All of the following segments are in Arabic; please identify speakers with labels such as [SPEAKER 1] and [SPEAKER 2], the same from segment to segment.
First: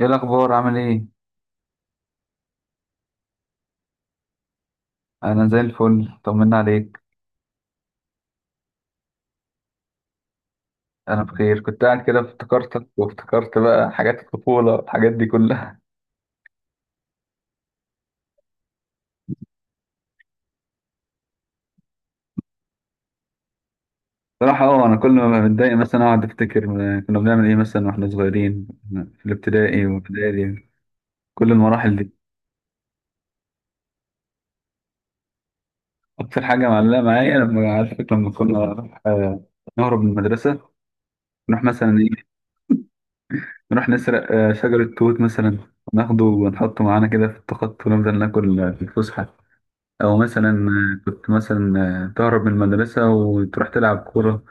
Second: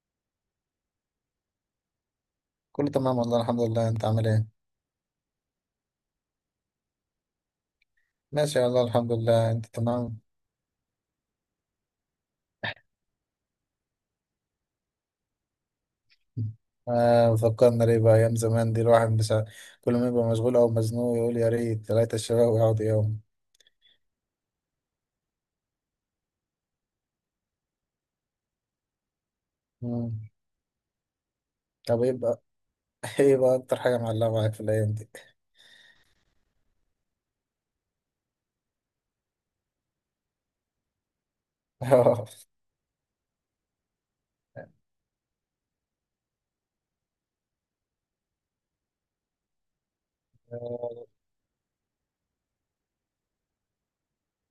[SPEAKER 1] ايه الاخبار عامل ايه؟
[SPEAKER 2] كله تمام والله الحمد لله، انت عامل ايه؟
[SPEAKER 1] انا زي الفل، طمنا عليك.
[SPEAKER 2] ماشي والله الحمد لله، انت تمام؟
[SPEAKER 1] انا بخير، كنت قاعد كده افتكرتك وافتكرت بقى حاجات الطفوله والحاجات دي كلها.
[SPEAKER 2] آه، فكرنا ليه بقى ايام زمان دي. الواحد بس كل ما يبقى مشغول او مزنوق يقول يا ريت ثلاثة الشباب ويقعدوا يوم.
[SPEAKER 1] صراحه اه، انا كل ما بتضايق مثلا اقعد افتكر كنا بنعمل ايه مثلا واحنا صغيرين في الابتدائي
[SPEAKER 2] مم.
[SPEAKER 1] والابتدائي كل المراحل
[SPEAKER 2] طب ايه
[SPEAKER 1] دي.
[SPEAKER 2] بقى؟ ايه بقى اكتر حاجة معلقة معاك في الايام دي؟
[SPEAKER 1] اكتر حاجه معلقه معايا لما عارفك لما كنا نروح، آه، نهرب من المدرسه، نروح مثلا ايه،
[SPEAKER 2] اه،
[SPEAKER 1] نروح نسرق شجره توت مثلا، ناخده ونحطه معانا كده في التخط ونفضل ناكل في الفسحه. او مثلا كنت مثلا تهرب من المدرسة وتروح تلعب كورة،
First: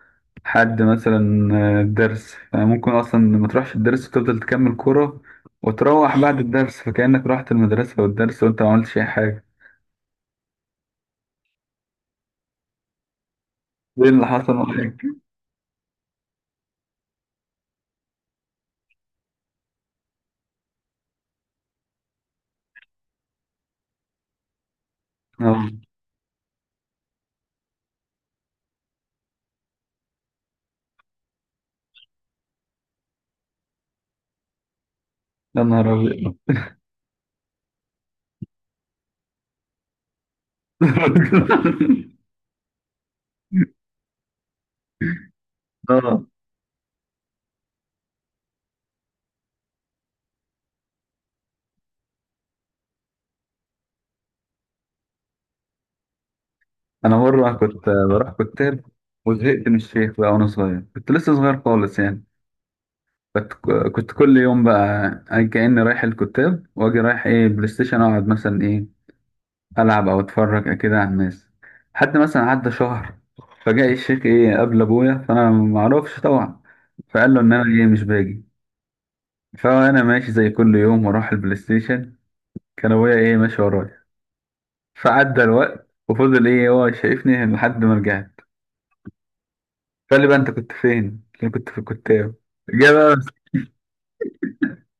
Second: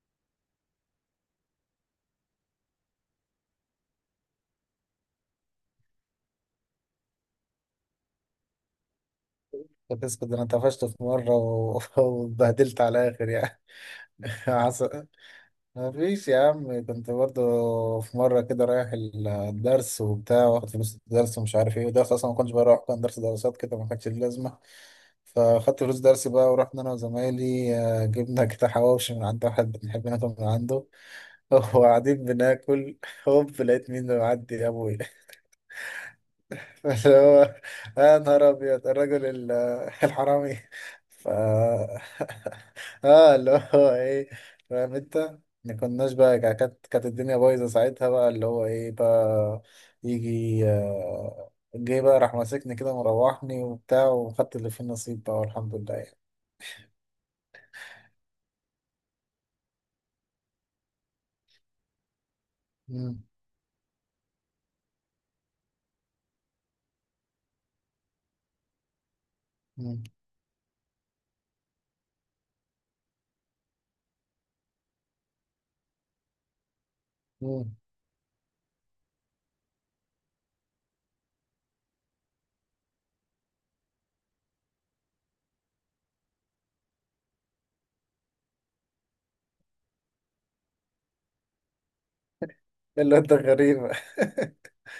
[SPEAKER 1] حد مثلا الدرس ممكن اصلا ما تروحش الدرس وتفضل تكمل كورة، وتروح بعد الدرس فكأنك رحت المدرسة والدرس وانت ما عملتش اي حاجة.
[SPEAKER 2] كنت اسكت، ده انا طفشت في مرة واتبهدلت على الاخر يعني.
[SPEAKER 1] ايه اللي حصل معاك؟
[SPEAKER 2] حصل. ما فيش يا عم، كنت برضه في مرة كده رايح الدرس وبتاع، واخد فلوس الدرس ومش عارف ايه الدرس أصلا. ما كنتش بروح، كان درس دراسات كده ما كانش ليه لازمة.
[SPEAKER 1] اه.
[SPEAKER 2] فاخدت فلوس درسي بقى ورحنا أنا وزمايلي، جبنا كده حواوشي من عند واحد بنحب ناكل من عنده. وقاعدين بناكل، هوب لقيت مين اللي معدي؟ أبويا.
[SPEAKER 1] يا نهار ابيض.
[SPEAKER 2] اللي هو يا نهار ابيض الرجل الحرامي. ف اه، اللي هو ايه، فاهم انت. ما كناش
[SPEAKER 1] اه.
[SPEAKER 2] بقى، كانت الدنيا بايظه ساعتها بقى. اللي هو ايه بقى، يجي جه بقى، راح ماسكني كده مروحني وبتاع، وخدت اللي فيه النصيب بقى، والحمد لله يعني.
[SPEAKER 1] انا مرة كنت بروح كتاب وزهقت من الشيخ بقى، وانا صغير كنت لسه صغير خالص يعني.
[SPEAKER 2] مم،
[SPEAKER 1] كنت كنت كل يوم بقى كأني رايح الكتاب واجي رايح ايه بلاي ستيشن، اقعد مثلا ايه
[SPEAKER 2] مم،
[SPEAKER 1] العب او اتفرج كده على الناس. حد مثلا عدى شهر، فجاء الشيخ ايه قابل ابويا، فانا معرفش طبعا، فقال له ان انا
[SPEAKER 2] مم.
[SPEAKER 1] ايه مش باجي. فانا ماشي زي كل يوم واروح البلاي ستيشن، كان ابويا ايه ماشي ورايا. فعدى الوقت وفضل ايه هو شايفني لحد ما رجعت، فقال لي بقى انت كنت فين؟ قلت له كنت في الكتاب. جه بقى.
[SPEAKER 2] الواد ده غريبة.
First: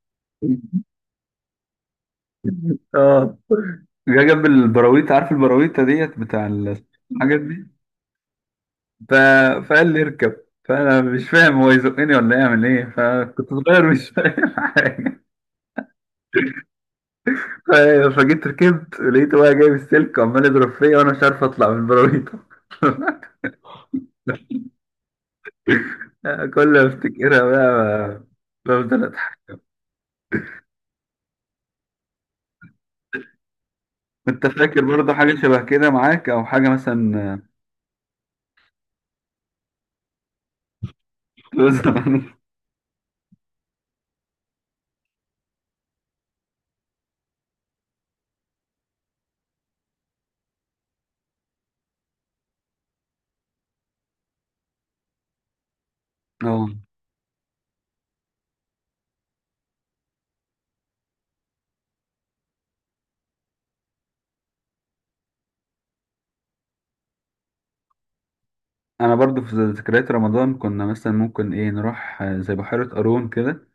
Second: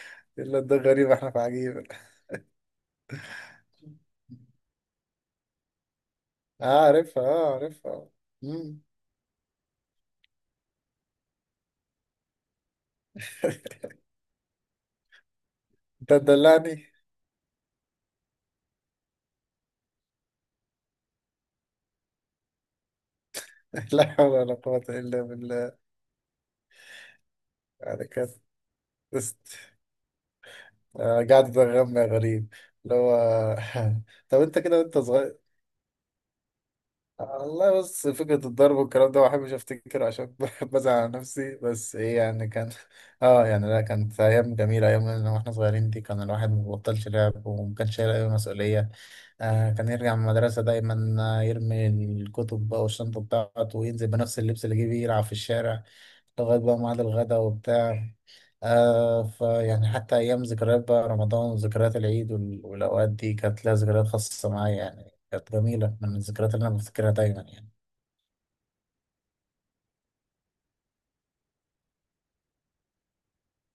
[SPEAKER 2] الواد ده غريبة، احنا في عجيبة.
[SPEAKER 1] اه. جه جنب البراويتة، عارف البراويتة ديت بتاع
[SPEAKER 2] اه عارفها
[SPEAKER 1] الحاجات
[SPEAKER 2] اه
[SPEAKER 1] دي.
[SPEAKER 2] عارفها. مم.
[SPEAKER 1] ف... فقال لي اركب، فانا مش فاهم هو يزقني ولا يعمل ايه، فكنت صغير مش فاهم حاجه.
[SPEAKER 2] انت تدلعني.
[SPEAKER 1] ف... فجيت ركبت لقيته بقى جايب السلك وعمال يضرب فيا وانا مش عارف اطلع من البراويتة.
[SPEAKER 2] لا حول ولا قوة إلا بالله.
[SPEAKER 1] كل ما افتكرها
[SPEAKER 2] يعني
[SPEAKER 1] بقى
[SPEAKER 2] كانت
[SPEAKER 1] بفضل
[SPEAKER 2] بس.
[SPEAKER 1] اضحك.
[SPEAKER 2] قاعد تغمى غريب، اللي هو. طب
[SPEAKER 1] انت
[SPEAKER 2] أنت كده
[SPEAKER 1] فاكر
[SPEAKER 2] وأنت
[SPEAKER 1] برضه حاجة
[SPEAKER 2] صغير؟
[SPEAKER 1] شبه كده معاك او حاجة مثلا؟
[SPEAKER 2] والله بص، فكرة الضرب والكلام ده ما بحبش افتكره، عشان بحب ازعل على نفسي،
[SPEAKER 1] في
[SPEAKER 2] بس ايه
[SPEAKER 1] زمان
[SPEAKER 2] يعني كان. اه يعني، لا كانت ايام جميلة، ايام لما احنا صغيرين دي كان الواحد ما بيبطلش لعب وما كانش شايل اي مسؤولية. آه، كان يرجع من المدرسة دايما، يرمي الكتب بقى والشنطة بتاعته، وينزل بنفس اللبس اللي جه بيه يلعب في الشارع لغاية
[SPEAKER 1] اه.
[SPEAKER 2] بقى ميعاد الغدا وبتاع. آه، فيعني حتى أيام ذكريات بقى رمضان وذكريات العيد والأوقات دي كانت لها ذكريات خاصة معايا يعني. كانت جميلة من الذكريات اللي أنا بفتكرها دايما يعني.
[SPEAKER 1] انا برضه في ذكريات رمضان، كنا مثلا ممكن ايه نروح زي بحيرة قارون كده،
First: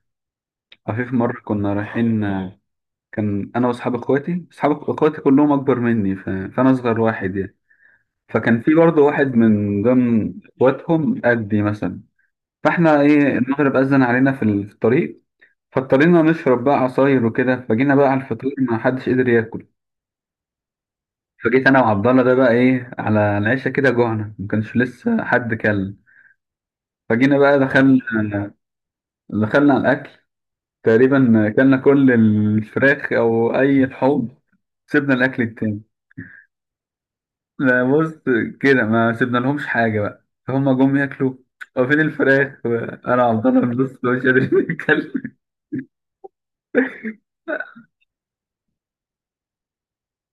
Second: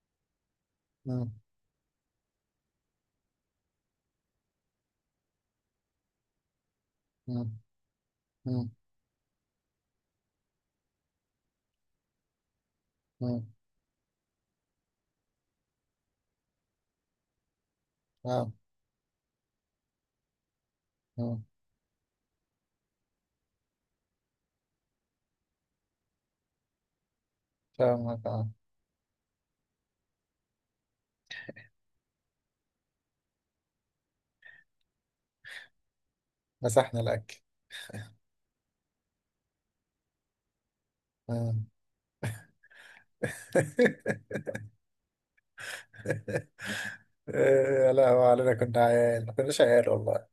[SPEAKER 1] عفيف
[SPEAKER 2] مم.
[SPEAKER 1] مرة كنا رايحين. كان أنا وأصحاب إخواتي، أصحاب إخواتي كلهم أكبر مني، فأنا أصغر واحد
[SPEAKER 2] مم.
[SPEAKER 1] يعني. فكان
[SPEAKER 2] مم.
[SPEAKER 1] في برضه واحد من ضمن إخواتهم قدي مثلا. فإحنا إيه
[SPEAKER 2] مم.
[SPEAKER 1] المغرب أذن علينا في في الطريق، فاضطرينا نشرب بقى عصاير وكده، فجينا بقى على الفطور
[SPEAKER 2] اه.
[SPEAKER 1] ما حدش قدر ياكل.
[SPEAKER 2] آه.
[SPEAKER 1] فجيت أنا وعبد الله ده بقى إيه على العشاء كده جوعنا ما كانش لسه حد كل. فجينا بقى
[SPEAKER 2] فاهمك اه.
[SPEAKER 1] دخلنا، دخلنا على الأكل، تقريبا اكلنا كل الفراخ او اي لحوم، سيبنا الاكل التاني.
[SPEAKER 2] مسحنا الأكل.
[SPEAKER 1] لا بص، كده ما سيبنا لهمش حاجه بقى فهم جم ياكلوا،
[SPEAKER 2] آه.
[SPEAKER 1] هو فين الفراخ؟ انا عبد الله بنص مش قادر اتكلم.
[SPEAKER 2] آه، لا هو علينا، كنا عيال، ما كناش عيال والله.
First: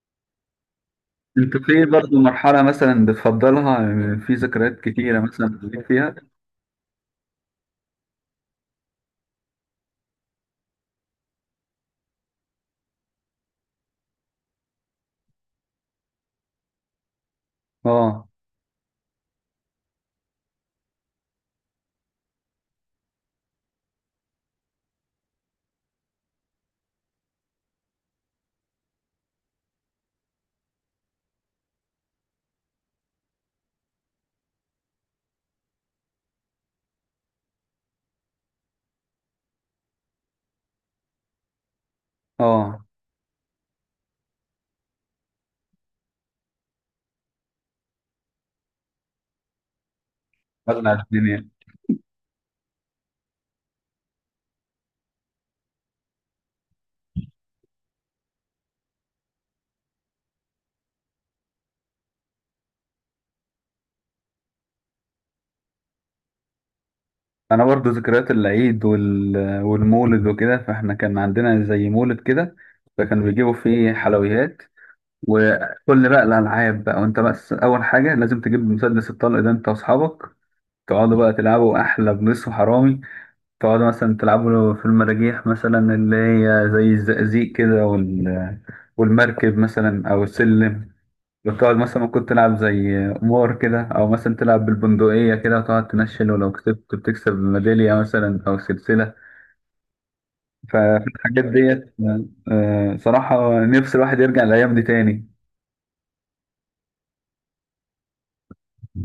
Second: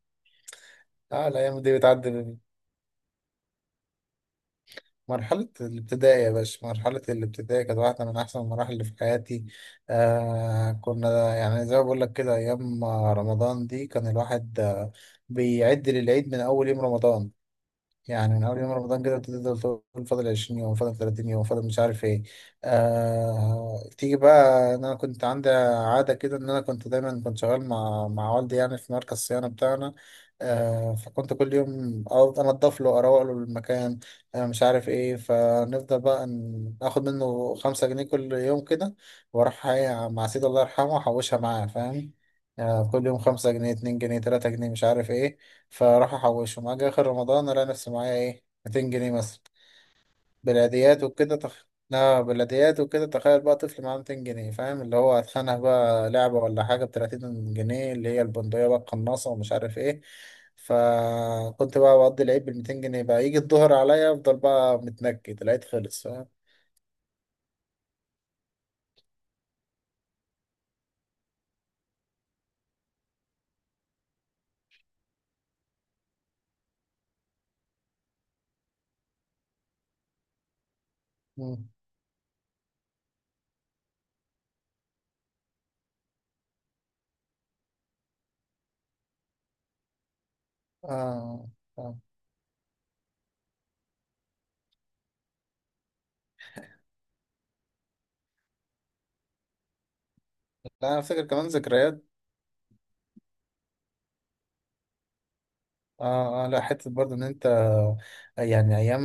[SPEAKER 2] اه،
[SPEAKER 1] انت
[SPEAKER 2] الأيام دي
[SPEAKER 1] في
[SPEAKER 2] بتعدي
[SPEAKER 1] برضه
[SPEAKER 2] من
[SPEAKER 1] مرحله مثلا بتفضلها، في ذكريات كتيره مثلا
[SPEAKER 2] مرحلة
[SPEAKER 1] بتعيد فيها؟
[SPEAKER 2] الابتدائي يا باشا. مرحلة الابتدائي كانت واحدة من أحسن المراحل اللي في حياتي. آه كنا يعني زي ما بقول لك كده، أيام رمضان دي كان الواحد، آه، بيعد للعيد من أول يوم رمضان.
[SPEAKER 1] اه
[SPEAKER 2] يعني من اول يوم رمضان كده تفضل تقول فاضل 20 يوم، فاضل 30 يوم، فاضل مش عارف ايه. آه... تيجي بقى، إن انا كنت عندي عاده كده، ان انا كنت دايما كنت شغال مع والدي يعني في مركز الصيانه بتاعنا. آه... فكنت كل يوم أقعد انضف له، اروق له المكان، آه مش عارف ايه. فنفضل بقى اخد منه 5 جنيه كل يوم كده، واروح إيه مع سيدي الله يرحمه احوشها معاه، فاهم.
[SPEAKER 1] اه.
[SPEAKER 2] آه، كل يوم 5 جنيه، 2 جنيه، 3 جنيه، مش عارف ايه. فراحوا حوشوا، اجي اخر رمضان الاقي نفسي معايا ايه، 200 جنيه مثلا.
[SPEAKER 1] ولع
[SPEAKER 2] بلاديات وكده
[SPEAKER 1] الدنيا.
[SPEAKER 2] تخ... لا بلاديات وكده، تخيل بقى طفل معاه 200 جنيه، فاهم؟ اللي هو هتخانق بقى لعبة ولا حاجة ب 30 جنيه، اللي هي البندقية بقى القناصة، ومش عارف ايه. فكنت بقى بقضي العيد بال 200 جنيه بقى، يجي الظهر عليا افضل بقى متنكد، العيد خلص، فاهم.
[SPEAKER 1] انا برضه ذكريات العيد والمولد وكده، فاحنا كان عندنا زي مولد كده، فكانوا بيجيبوا فيه حلويات وكل بقى الألعاب بقى، وأنت بس أول حاجة لازم تجيب مسدس الطلق ده أنت وأصحابك، تقعدوا بقى
[SPEAKER 2] مم.
[SPEAKER 1] تلعبوا أحلى بليس وحرامي، تقعدوا مثلا تلعبوا في المراجيح مثلا اللي هي زي الزقازيق كده والمركب مثلا أو السلم،
[SPEAKER 2] آه.
[SPEAKER 1] وتقعد
[SPEAKER 2] آه.
[SPEAKER 1] مثلا ممكن تلعب زي قمار كده، أو مثلا تلعب بالبندقية كده وتقعد تنشل، ولو كسبت بتكسب ميدالية مثلا أو سلسلة.
[SPEAKER 2] لا انا فاكر
[SPEAKER 1] فالحاجات
[SPEAKER 2] كمان
[SPEAKER 1] ديت
[SPEAKER 2] ذكريات.
[SPEAKER 1] صراحة نفس الواحد يرجع الأيام دي تاني.
[SPEAKER 2] اه اه لا، حتة برضه ان انت يعني ايام.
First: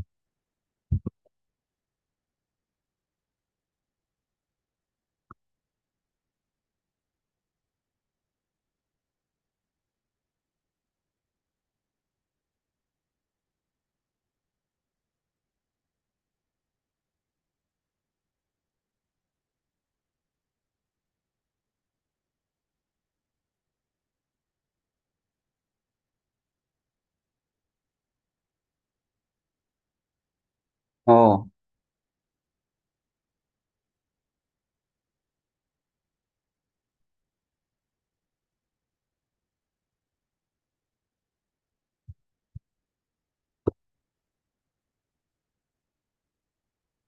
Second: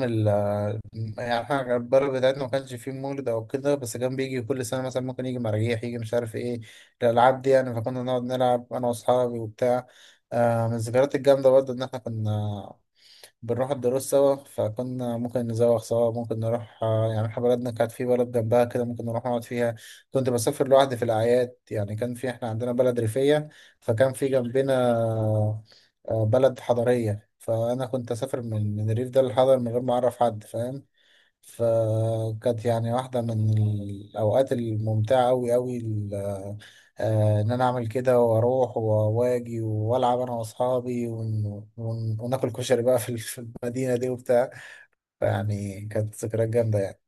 [SPEAKER 2] يعني احنا البلد بتاعتنا ما كانش فيه مولد او كده، بس كان بيجي كل سنه مثلا ممكن يجي مراجيح، يجي مش عارف ايه الالعاب دي يعني. فكنا نقعد نلعب انا واصحابي وبتاع. آه، من الذكريات الجامده برضه ان احنا كنا بنروح الدروس سوا. فكنا ممكن نزوغ سوا، ممكن نروح، آه يعني احنا بلدنا كانت في بلد جنبها كده، ممكن نروح نقعد فيها. كنت بسافر لوحدي في الاعياد، يعني كان في، احنا عندنا بلد ريفيه، فكان في جنبنا آه بلد حضريه. فانا كنت اسافر من الريف ده للحضر من غير ما اعرف حد، فاهم.
[SPEAKER 1] اه.
[SPEAKER 2] فكانت يعني واحدة من الأوقات الممتعة أوي أوي آه، إن أنا أعمل كده وأروح وأواجي وألعب أنا وأصحابي وناكل كشري بقى في في المدينة دي وبتاع. فيعني كانت ذكريات جامدة يعني.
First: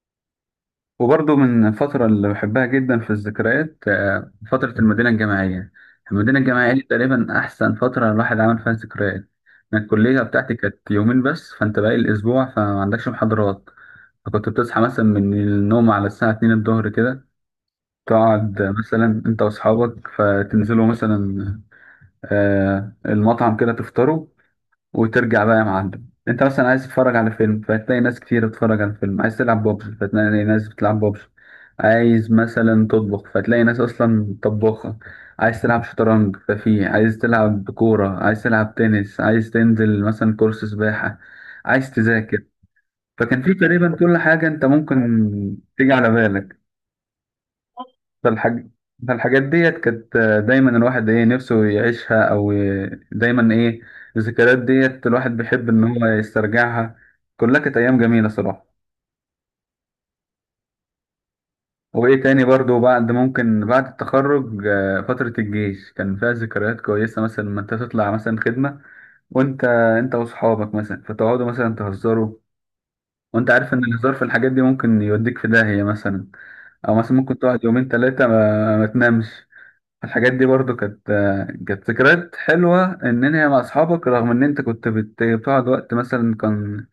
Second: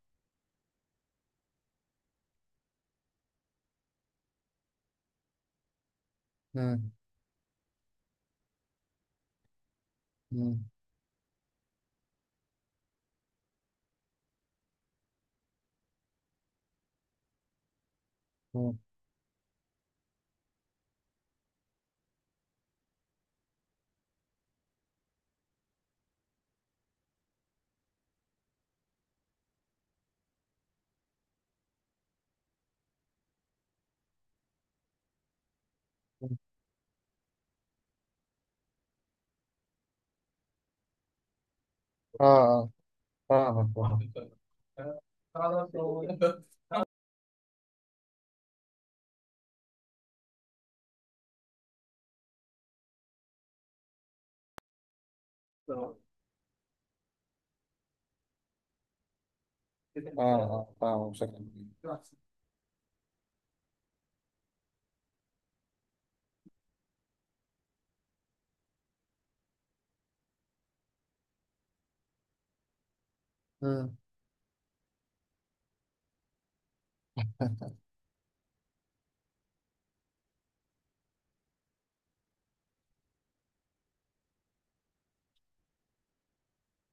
[SPEAKER 1] وبرضه من الفترة اللي بحبها جدا في الذكريات فترة المدينة الجامعية. المدينة الجامعية دي
[SPEAKER 2] مم.
[SPEAKER 1] تقريبا أحسن فترة الواحد عمل فيها ذكريات. أنا الكلية بتاعتي
[SPEAKER 2] مم.
[SPEAKER 1] كانت يومين بس، فأنت باقي الأسبوع فما عندكش محاضرات. فكنت بتصحى مثلا من النوم على الساعة 2 الظهر كده، تقعد
[SPEAKER 2] مم.
[SPEAKER 1] مثلا أنت وأصحابك فتنزلوا مثلا المطعم كده تفطروا، وترجع بقى يا معلم انت مثلا عايز تتفرج على فيلم فتلاقي ناس كتير بتتفرج على الفيلم، عايز تلعب ببجي فتلاقي ناس بتلعب ببجي، عايز مثلا تطبخ فتلاقي ناس اصلا طباخة، عايز تلعب شطرنج ففي، عايز تلعب كورة، عايز تلعب تنس، عايز تنزل مثلا كورس سباحة، عايز تذاكر،
[SPEAKER 2] آه
[SPEAKER 1] فكان في
[SPEAKER 2] آه،
[SPEAKER 1] تقريبا
[SPEAKER 2] فاهمك
[SPEAKER 1] كل حاجة انت ممكن
[SPEAKER 2] فاهمك.
[SPEAKER 1] تيجي على بالك.
[SPEAKER 2] آه
[SPEAKER 1] فالحاج... فالحاجات ديت كانت دايما الواحد ايه نفسه يعيشها او دايما ايه الذكريات ديت الواحد بيحب ان هو يسترجعها، كلها كانت ايام جميلة صراحة.
[SPEAKER 2] آه، فاهمك بشكل كبير.
[SPEAKER 1] وايه تاني برضو، بعد ممكن بعد التخرج فترة الجيش كان فيها ذكريات كويسة، مثلا لما انت تطلع مثلا خدمة وانت واصحابك مثلا، فتقعدوا مثلا تهزروا، وانت عارف ان الهزار في الحاجات دي ممكن يوديك في داهية مثلا، او مثلا ممكن تقعد يومين ثلاثة ما تنامش. الحاجات دي برضو كانت، كانت ذكريات حلوة إن أنت مع أصحابك، رغم إن أنت كنت بتقعد وقت مثلا كان،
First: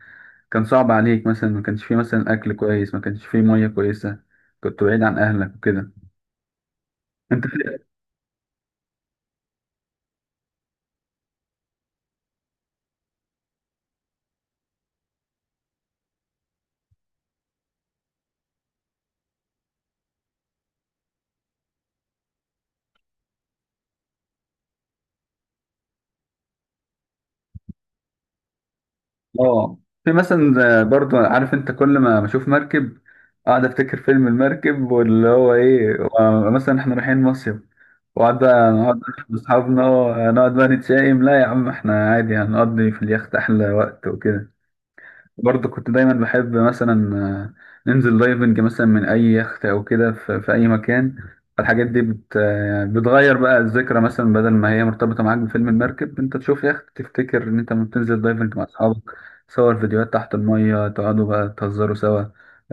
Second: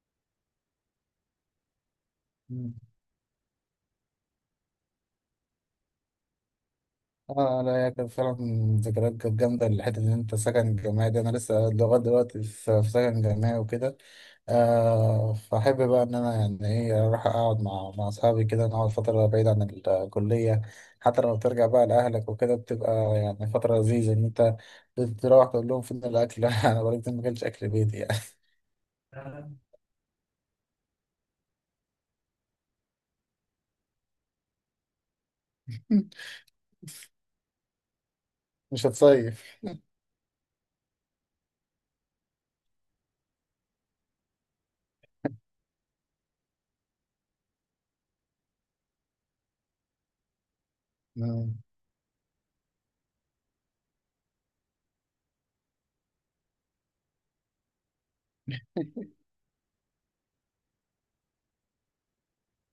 [SPEAKER 1] كان صعب عليك، مثلا ما كانش فيه مثلا أكل
[SPEAKER 2] مم.
[SPEAKER 1] كويس، ما كانش فيه مية كويسة، كنت بعيد عن أهلك وكده. أنت
[SPEAKER 2] اه
[SPEAKER 1] في
[SPEAKER 2] لا، هي كانت فعلا ذكريات كانت جامدة. الحتة إن أنت سكن جامعي ده، أنا لسه لغاية دلوقتي في في سكن جامعي وكده. آه، فأحب بقى إن أنا يعني إيه أروح أقعد مع أصحابي كده، نقعد فترة بعيد عن الكلية. حتى لو ترجع بقى لأهلك وكده بتبقى يعني فترة لذيذة، إن أنت تروح تقول لهم فين الأكل؟ أنا بقالي كتير ما أكلتش أكل بيتي يعني.
[SPEAKER 1] آه. في مثلا برضو عارف أنت كل ما بشوف مركب أقعد أفتكر فيلم المركب واللي هو إيه مثلا إحنا رايحين مصيف، وقعد بقى
[SPEAKER 2] مش
[SPEAKER 1] نقعد مع
[SPEAKER 2] هتصيف؟
[SPEAKER 1] أصحابنا، نقعد بقى نتشائم، لا يا عم إحنا عادي هنقضي في اليخت أحلى وقت وكده. برضه كنت دايما بحب مثلا ننزل دايفنج مثلا من اي يخت او كده في اي مكان.
[SPEAKER 2] مم.
[SPEAKER 1] الحاجات دي بت آه، بتغير بقى الذكرى مثلا بدل ما هي مرتبطه معاك بفيلم المركب، انت تشوف يخت تفتكر ان انت لما بتنزل دايفنج مع اصحابك، تصور فيديوهات تحت الميه، تقعدوا بقى تهزروا سوا،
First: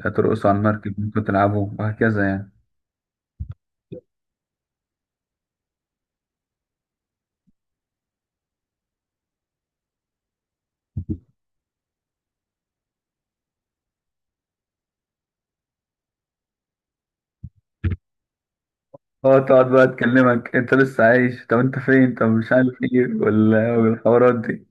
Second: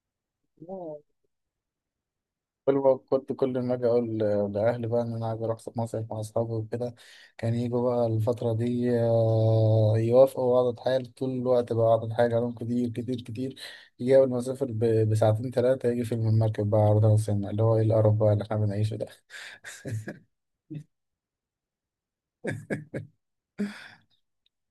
[SPEAKER 1] ترقصوا على المركب ممكن تلعبوا وهكذا يعني.
[SPEAKER 2] كل ما كنت، كل ما اجي اقول لاهلي بقى ان انا عايز اروح مصيف مع اصحابي وكده، كان يجوا بقى الفتره دي، آه، يوافقوا، واقعد اتحايل طول الوقت بقى، اقعد اتحايل عليهم كتير كتير كتير. يجي اول ما اسافر بساعتين ثلاثه، يجي فيلم المركب بقى عرضها على السينما، اللي هو ايه القرف بقى اللي احنا بنعيشه ده.
[SPEAKER 1] اه تقعد بقى تكلمك انت لسه عايش، طب انت فين، طب مش عارف ايه والحوارات دي.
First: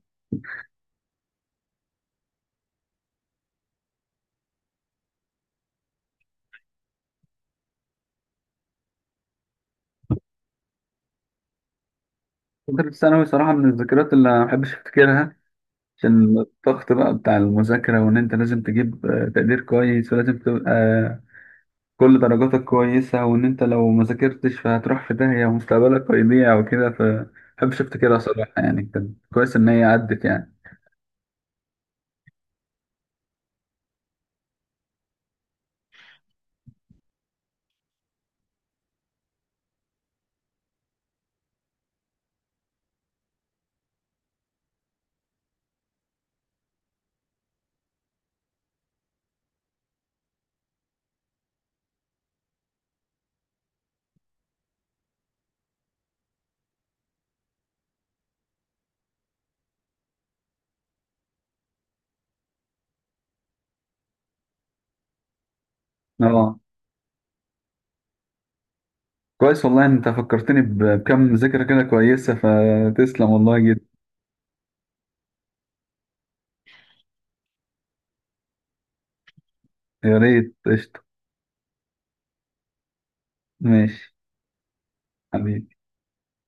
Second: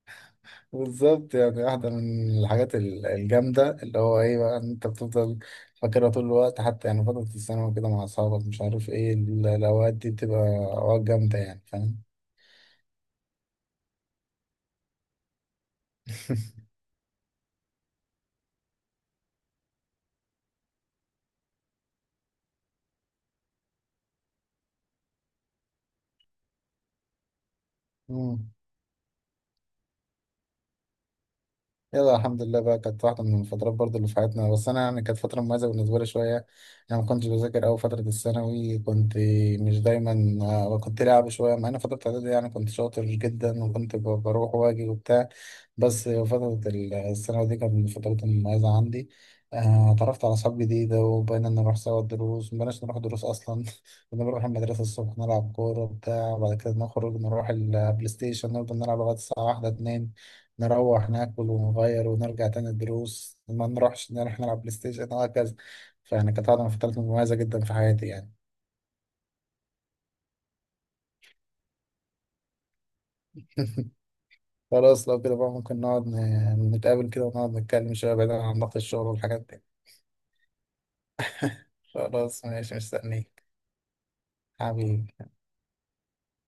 [SPEAKER 2] بالظبط. يعني واحده من الحاجات الجامده اللي هو ايه بقى، ان انت بتفضل فاكرها طول الوقت. حتى يعني فتره الثانوي كده مع اصحابك مش عارف ايه، الاوقات دي بتبقى اوقات جامده يعني، فاهم.
[SPEAKER 1] فترة ثانوي صراحة من الذكريات اللي ما بحبش أفتكرها عشان الضغط بقى بتاع المذاكرة، وإن أنت لازم تجيب تقدير كويس ولازم تبقى كل درجاتك كويسة، وإن أنت لو ما ذاكرتش فهتروح في داهية ومستقبلك هيضيع وكده، فمحبش أفتكرها صراحة يعني، كان كويس إن هي عدت يعني.
[SPEAKER 2] يلا الحمد لله بقى، كانت واحدة من الفترات برضو اللي في حياتنا. بس أنا يعني كانت فترة مميزة بالنسبة لي شوية. أنا ما كنتش بذاكر أوي فترة الثانوي. كنت مش دايما، آه، كنت لعب شوية، مع إن فترة الإعدادي يعني كنت شاطر جدا، وكنت بروح وأجي وبتاع. بس فترة الثانوي دي كانت من الفترات المميزة عندي. آه، اتعرفت على أصحاب جديدة، وبقينا نروح سوا الدروس. مبقناش نروح دروس أصلا. كنا بنروح المدرسة الصبح نلعب كورة وبتاع، وبعد كده نخرج نروح البلاي ستيشن، نفضل نلعب لغاية الساعة واحدة اتنين، نروح ناكل ونغير ونرجع تاني. الدروس ما نروحش، نروح نلعب بلاي ستيشن وهكذا. فيعني كانت
[SPEAKER 1] أه.
[SPEAKER 2] قاعدة فترة مميزة جدا في حياتي يعني.
[SPEAKER 1] كويس والله إن أنت فكرتني بكم ذكرى كده كويسة، فتسلم والله جدا.
[SPEAKER 2] خلاص لو كده بقى، ممكن نقعد نتقابل كده ونقعد نتكلم شوية بعيدا عن ضغط الشغل والحاجات دي.
[SPEAKER 1] يا ريت قشطة.
[SPEAKER 2] خلاص ماشي، مستنيك
[SPEAKER 1] ماشي.
[SPEAKER 2] حبيبي.
[SPEAKER 1] حبيبي.